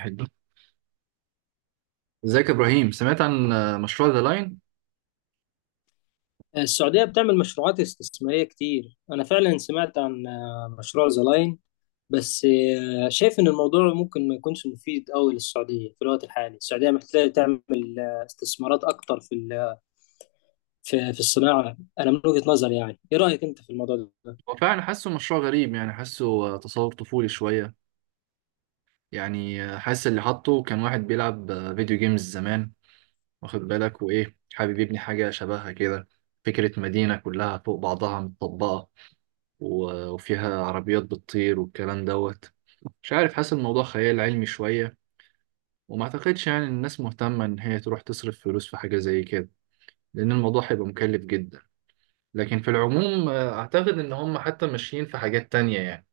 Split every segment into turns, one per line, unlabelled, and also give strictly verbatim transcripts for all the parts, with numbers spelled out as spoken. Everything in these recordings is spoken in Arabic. حلو. ازيك يا ابراهيم؟ سمعت عن آه، مشروع ذا لاين؟
السعودية بتعمل مشروعات استثمارية كتير. أنا فعلا سمعت عن آه، مشروع ذا لاين. بس آه، شايف إن الموضوع ممكن ما يكونش مفيد أوي للسعودية في الوقت الحالي. السعودية محتاجة تعمل آه، استثمارات أكتر في ال- في في الصناعة. أنا من وجهة نظري، يعني إيه رأيك أنت في الموضوع ده؟
هو فعلا حاسه مشروع غريب، يعني حاسه آه، تصور طفولي شويه. يعني آه، حاسس اللي حاطه كان واحد بيلعب آه، فيديو جيمز زمان، واخد بالك، وايه حابب يبني حاجه شبهها كده. فكره مدينه كلها فوق بعضها متطبقه، و- وفيها عربيات بتطير والكلام دوت. مش عارف، حاسس الموضوع خيال علمي شويه، وما اعتقدش يعني إن الناس مهتمه ان هي تروح تصرف فلوس في حاجه زي كده، لان الموضوع هيبقى مكلف جدا. لكن في العموم آه، اعتقد ان هم حتى ماشيين في حاجات تانية يعني.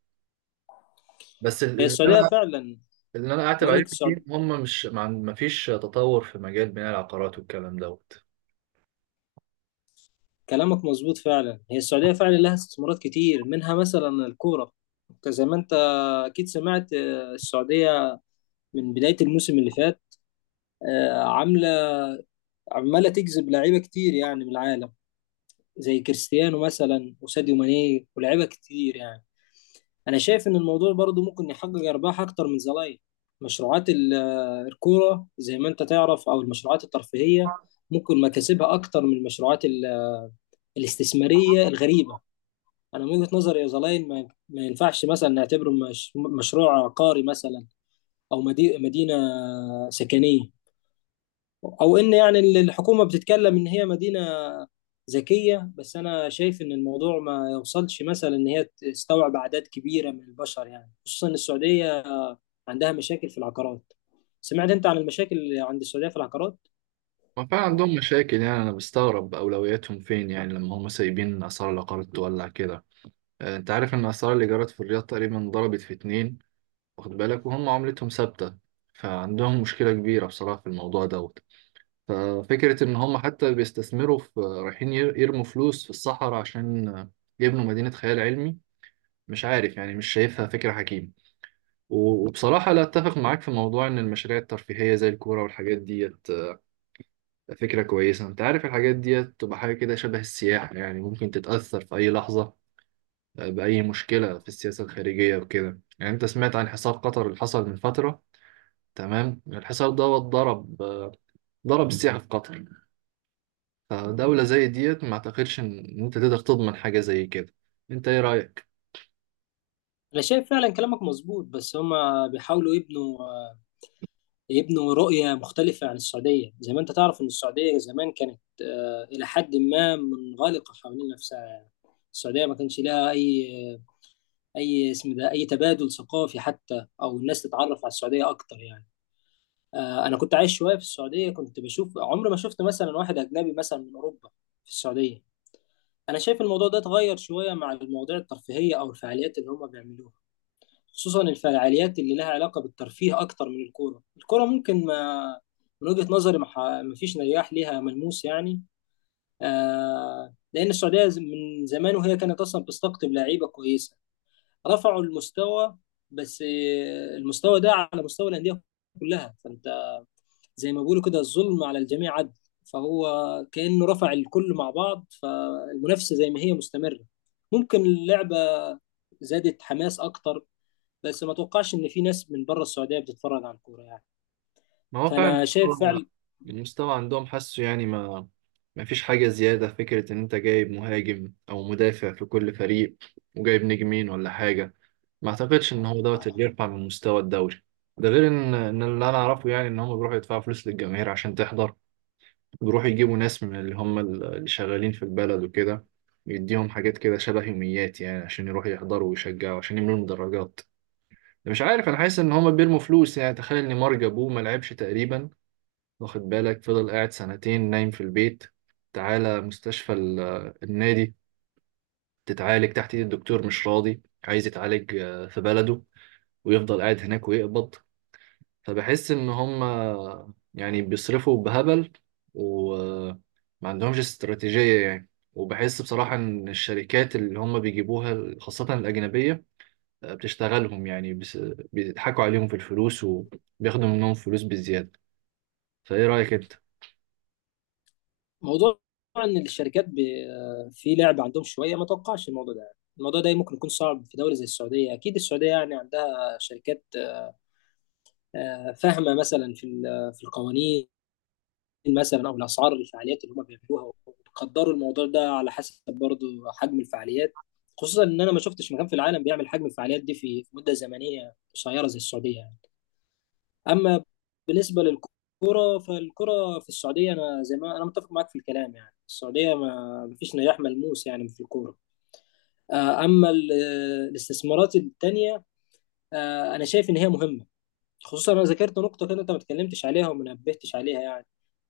بس
هي
اللي
السعودية
انا
فعلا.
اللي انا اعتب
بقول
عليه
لك
كتير
السعود...
إن هم مش ما عن- ما فيش تطور في مجال بناء العقارات والكلام دوت.
كلامك مظبوط فعلا. هي السعودية فعلا لها استثمارات كتير، منها مثلا الكورة. أنت زي ما أنت أكيد سمعت آه، السعودية من بداية الموسم اللي فات آه، عاملة عماله تجذب لعيبه كتير يعني من العالم، زي كريستيانو مثلا وساديو ماني ولاعيبه كتير يعني. انا شايف ان الموضوع برضو ممكن يحقق ارباح اكتر من زمان. مشروعات ال- الكوره زي ما انت تعرف، او المشروعات الترفيهيه ممكن مكاسبها اكتر من المشروعات ال- الاستثماريه الغريبه. انا من وجهه نظري، يا زلاين، ما ما ينفعش مثلا نعتبره مش مشروع عقاري مثلا، او مدي- مدينه سكنيه، او ان يعني ال- الحكومه بتتكلم ان هي مدينه ذكيه. بس انا شايف ان الموضوع ما يوصلش مثلا ان هي تستوعب اعداد كبيره من البشر يعني، خصوصا إن السعوديه عندها مشاكل في العقارات. سمعت انت عن المشاكل اللي عند السعوديه في العقارات؟
ما فعلا عندهم مشاكل، يعني انا بستغرب اولوياتهم فين، يعني لما هم سايبين اسعار العقارات تولع كده. آه، انت عارف ان اسعار الايجارات في الرياض تقريبا ضربت في اتنين، واخد بالك، وهم عملتهم ثابتة. فعندهم مشكلة كبيرة بصراحة في الموضوع دوت. ففكرة إن هم حتى بيستثمروا في، رايحين ير- يرموا فلوس في الصحراء عشان يبنوا مدينة خيال علمي، مش عارف يعني، مش شايفها فكرة حكيمة. و- وبصراحة لا أتفق معاك في موضوع إن المشاريع الترفيهية زي الكورة والحاجات ديت فكرة كويسة. أنت عارف الحاجات ديت تبقى حاجة كده شبه السياحة، يعني ممكن تتأثر في أي لحظة بأي مشكلة في السياسة الخارجية وكده. يعني أنت سمعت عن حصار قطر اللي حصل من فترة؟ تمام، الحصار دوت ضرب، ضرب السياحة في قطر. فدولة زي ديت ما اعتقدش ان إن انت تقدر تضمن حاجة زي كده. انت ايه رأيك؟
انا شايف فعلا كلامك مظبوط، بس هما بيحاولوا يبنوا يبنوا رؤيه مختلفه عن السعوديه. زي ما انت تعرف ان السعوديه زمان كانت آه، الى حد ما منغلقه حوالين نفسها يعني. السعوديه ما كانش لها اي اي اسم، ده اي تبادل ثقافي حتى، او الناس تتعرف على السعوديه اكتر يعني. آه، انا كنت عايش شويه في السعوديه، كنت بشوف، عمري ما شفت مثلا واحد اجنبي مثلا من اوروبا في السعوديه. انا شايف الموضوع ده اتغير شويه مع المواضيع الترفيهيه او الفعاليات اللي هم بيعملوها، خصوصا الفعاليات اللي لها علاقه بالترفيه اكتر من الكوره. الكوره ممكن ما، من وجهه نظري، ما ح- ما فيش نجاح ليها ملموس يعني. آه، لان السعوديه ز- من زمان وهي كانت اصلا بتستقطب لعيبه كويسه، رفعوا المستوى. بس آه، المستوى ده على مستوى الانديه كلها، فانت زي ما بيقولوا كده، الظلم على الجميع عدل. فهو كانه رفع الكل مع بعض، فالمنافسه زي ما هي مستمره. ممكن اللعبه زادت حماس اكتر، بس ما توقعش ان في ناس من بره السعوديه بتتفرج على الكوره يعني.
ما هو
فانا
فعلا
شايف
هو
فعلا
المستوى عندهم حاسه يعني ما ما فيش حاجة زيادة. فكرة ان انت جايب مهاجم او مدافع في كل فريق وجايب نجمين ولا حاجة، ما اعتقدش ان هو دوت اللي يرفع من مستوى الدوري. ده غير ان ان اللي انا اعرفه يعني ان هم بيروحوا يدفعوا فلوس للجماهير عشان تحضر. بيروحوا يجيبوا ناس من اللي هم اللي شغالين في البلد وكده، يديهم حاجات كده شبه يوميات يعني عشان يروحوا يحضروا ويشجعوا عشان يملوا المدرجات. مش عارف، انا حاسس ان هما بيرموا فلوس. يعني تخيل ان مارج ابوه ما لعبش تقريبا، واخد بالك، فضل قاعد سنتين نايم في البيت، تعالى مستشفى ال- النادي، تتعالج تحت ايد الدكتور، مش راضي، عايز يتعالج آه، في بلده ويفضل قاعد هناك ويقبض. فبحس ان هما يعني بيصرفوا بهبل وما عندهمش استراتيجية يعني. وبحس بصراحة ان الشركات اللي هما بيجيبوها خاصة الأجنبية بتشتغلهم يعني، بس بيضحكوا عليهم في الفلوس وبياخدوا منهم فلوس بالزيادة. فايه رأيك انت؟
موضوع ان الشركات ب... في لعب عندهم شويه، ما توقعش الموضوع ده. الموضوع ده ممكن يكون صعب في دوله زي السعوديه. اكيد السعوديه يعني عندها شركات آه، فاهمه، مثلا في ال- في القوانين مثلا او الاسعار الفعاليات اللي هم بيعملوها، وبيقدروا الموضوع ده على حسب برضه حجم الفعاليات. خصوصا ان انا ما شفتش مكان في العالم بيعمل حجم الفعاليات دي في في مده زمنيه قصيره زي السعوديه يعني. اما بالنسبه للكره، فالكره في السعوديه انا زي ما انا متفق معاك في الكلام يعني، السعوديه ما ما فيش نجاح ملموس يعني في الكوره. آه، اما ال- الاستثمارات التانيه، آه، انا شايف ان هي مهمه. خصوصا انا ذكرت نقطه كده انت ما اتكلمتش عليها وما نبهتش عليها يعني،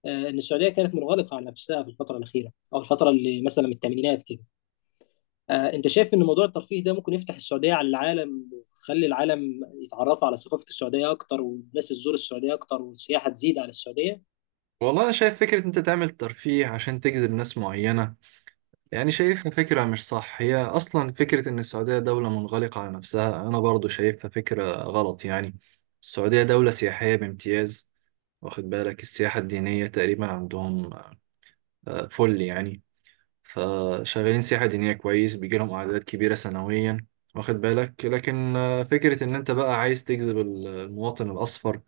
آه، ان السعوديه كانت منغلقه على نفسها في الفتره الاخيره، او الفتره اللي مثلا من الثمانينات كده. آه، انت شايف ان موضوع الترفيه ده ممكن يفتح السعوديه على العالم، ويخلي العالم يتعرفوا على ثقافه السعوديه اكتر، والناس تزور السعوديه اكتر، والسياحه تزيد على السعوديه؟
والله انا شايف فكرة انت تعمل ترفيه عشان تجذب ناس معينة، يعني شايفها فكرة مش صح. هي اصلا فكرة ان السعودية دولة منغلقة على نفسها انا برضو شايفها فكرة غلط يعني. السعودية دولة سياحية بامتياز، واخد بالك؟ السياحة الدينية تقريبا عندهم آه، فل يعني، فشغالين سياحة دينية كويس، بيجي لهم أعداد كبيرة سنويا، واخد بالك. لكن آه، فكرة إن أنت بقى عايز تجذب ال- المواطن الأصفر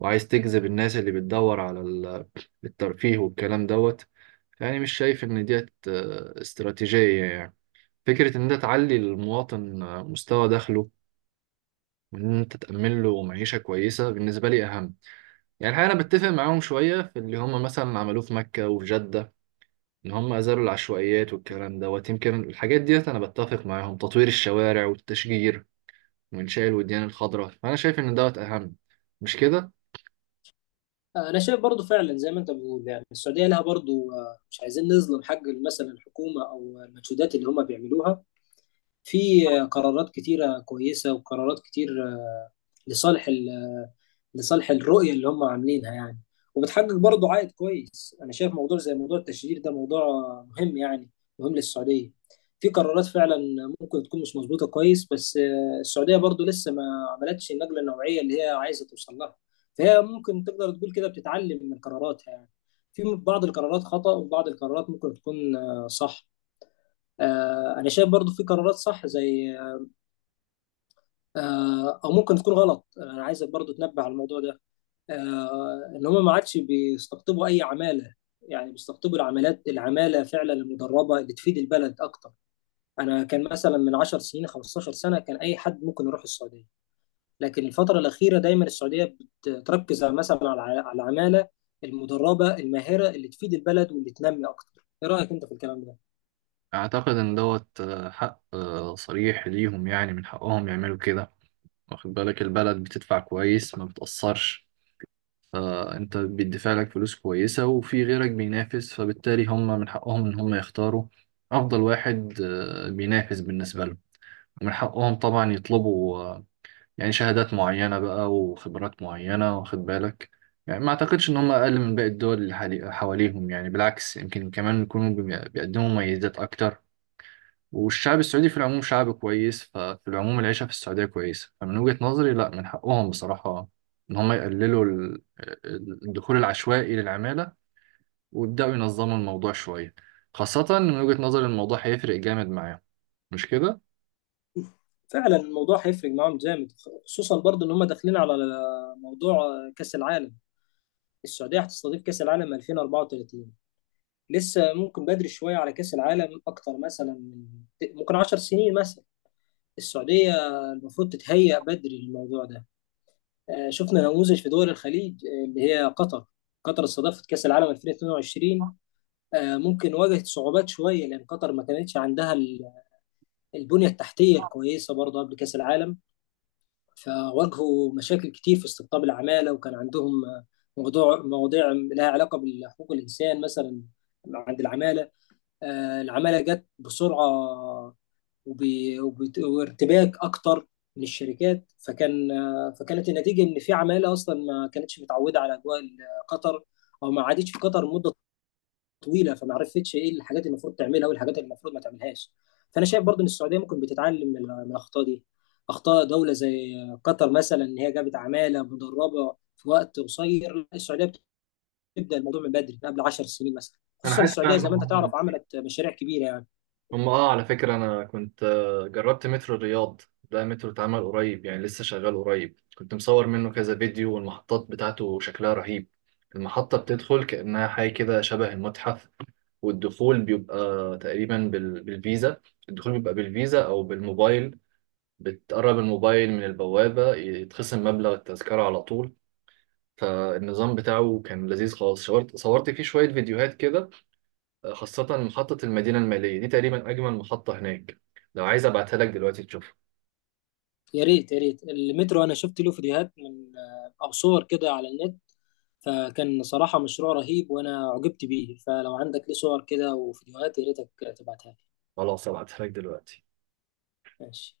وعايز تجذب الناس اللي بتدور على ال- الترفيه والكلام دوت، يعني مش شايف إن ديت آه، استراتيجية يعني. فكرة إن أنت تعلي المواطن آه، مستوى دخله وإن أنت تأمن له معيشة كويسة بالنسبة لي أهم. يعني الحقيقة أنا بتفق معاهم شوية في اللي هم مثلا عملوه في مكة وفي جدة، ان هم ازالوا العشوائيات والكلام دوت. يمكن الحاجات ديت انا بتفق معاهم، تطوير الشوارع والتشجير وانشاء الوديان الخضراء. فانا شايف ان دوت اهم، مش كده؟
آه، انا شايف برضو فعلا زي ما انت بتقول يعني، السعوديه لها برضو آه، مش عايزين نظلم حق مثلا الحكومه او المجهودات اللي هم بيعملوها. في آه، قرارات كتيره كويسه، وقرارات كتير آه، لصالح لصالح الرؤية اللي هم عاملينها يعني. وبتحقق برضه عائد كويس. أنا شايف موضوع زي موضوع التشجير ده موضوع مهم يعني، مهم للسعودية. في قرارات فعلا ممكن تكون مش مظبوطة كويس، بس آه، السعودية برضه لسه ما عملتش النقلة النوعية اللي هي عايزة توصل لها. فهي ممكن تقدر تقول كده بتتعلم من قراراتها يعني. في بعض القرارات خطأ، وبعض القرارات ممكن تكون آه، صح. آه، أنا شايف برضه في قرارات صح، زي، آه، أو ممكن تكون غلط. أنا عايزك برضه تنبه على الموضوع ده، آه، ان هم ما عادش بيستقطبوا اي عماله، يعني بيستقطبوا العمالات، العماله فعلا المدربه اللي تفيد البلد اكتر. انا كان مثلا من 10 سنين، خمسة عشر سنة سنه، كان اي حد ممكن يروح السعوديه، لكن الفتره الاخيره دايما السعوديه بتركز على- مثلا على على العماله المدربه الماهره اللي تفيد البلد واللي تنمي اكتر. ايه رايك انت في الكلام ده؟
اعتقد ان دوت آه، حق آه، صريح ليهم، يعني من حقهم يعملوا كده، واخد بالك. البلد بتدفع كويس، ما بتأثرش. آه، انت بيدفع لك فلوس كويسة وفي غيرك بينافس، فبالتالي هم من حقهم ان هم يختاروا افضل واحد آه، بينافس بالنسبة لهم. ومن حقهم طبعا يطلبوا آه، يعني شهادات معينة بقى وخبرات معينة، واخد بالك. يعني ما أعتقدش إن هم أقل من باقي الدول اللي حالي- حواليهم، يعني بالعكس يمكن كمان يكونوا بي- بيقدموا مميزات أكتر. والشعب السعودي في العموم شعب كويس، ففي العموم العيشة في السعودية كويسة. فمن وجهة نظري لا، من حقهم بصراحة إن هم يقللوا ال- ال- الدخول العشوائي للعمالة ويبدأوا ينظموا الموضوع شوية، خاصة إن من وجهة نظري الموضوع هيفرق جامد معاهم، مش كده؟
فعلا الموضوع هيفرق معاهم جامد، خصوصا برضو ان هم داخلين على موضوع كاس العالم. السعوديه هتستضيف كاس العالم ألفين وأربعة وثلاثين. لسه ممكن بدري شويه على كاس العالم، اكتر مثلا من، ممكن 10 سنين مثلا. السعوديه المفروض تتهيأ بدري للموضوع ده. آه، شفنا نموذج في دول الخليج، آه، اللي هي قطر. قطر استضافت كاس العالم ألفين واتنين وعشرين، آه، ممكن واجهت صعوبات شويه لان قطر ما كانتش عندها ال- البنيه التحتيه الكويسه برضه قبل كاس العالم. فواجهوا مشاكل كتير في استقطاب العماله، وكان عندهم آه، موضوع، مواضيع لها علاقه بحقوق الانسان مثلا عند العماله. آه، العمالة جت بسرعة، وب- وبت- وارتباك أكتر من الشركات. فكان آه، فكانت النتيجة إن في عمالة أصلا ما كانتش متعودة على أجواء ال- قطر، أو ما قعدتش في قطر مدة طويلة، فما عرفتش إيه الحاجات اللي المفروض تعملها والحاجات اللي المفروض ما تعملهاش. فأنا شايف برضو إن السعودية ممكن بتتعلم من من الأخطاء دي، أخطاء دولة زي قطر مثلا، إن هي جابت عمالة مدربة في وقت قصير. لا، السعودية بتبدأ الموضوع من بدري، من قبل 10 سنين مثلا،
انا
خصوصا
حتى
السعودية زي ما أنت تعرف عملت مشاريع كبيرة يعني.
هم اه على فكرة أنا كنت آه، جربت مترو الرياض. ده مترو اتعمل قريب يعني، لسه شغال قريب. كنت مصور منه كذا فيديو، والمحطات بتاعته شكلها رهيب. المحطة بتدخل كأنها حاجة كده شبه المتحف. والدخول بيبقى تقريبا بال- بالفيزا. الدخول بيبقى بالفيزا أو بالموبايل، بتقرب الموبايل من البوابة يتخصم مبلغ التذكرة على طول. فالنظام بتاعه كان لذيذ خالص. صورت صورت فيه شوية فيديوهات كده، خاصة محطة المدينة المالية. دي تقريبا أجمل محطة هناك. لو عايز أبعتها لك دلوقتي تشوفها؟
يا ريت، يا ريت. المترو انا شفت له فيديوهات من آه، او صور كده على النت، فكان صراحة مشروع رهيب وانا عجبت بيه. فلو عندك ليه صور كده وفيديوهات، يا ريتك تبعتها لي.
خلاص، أبعتها لك دلوقتي.
ماشي.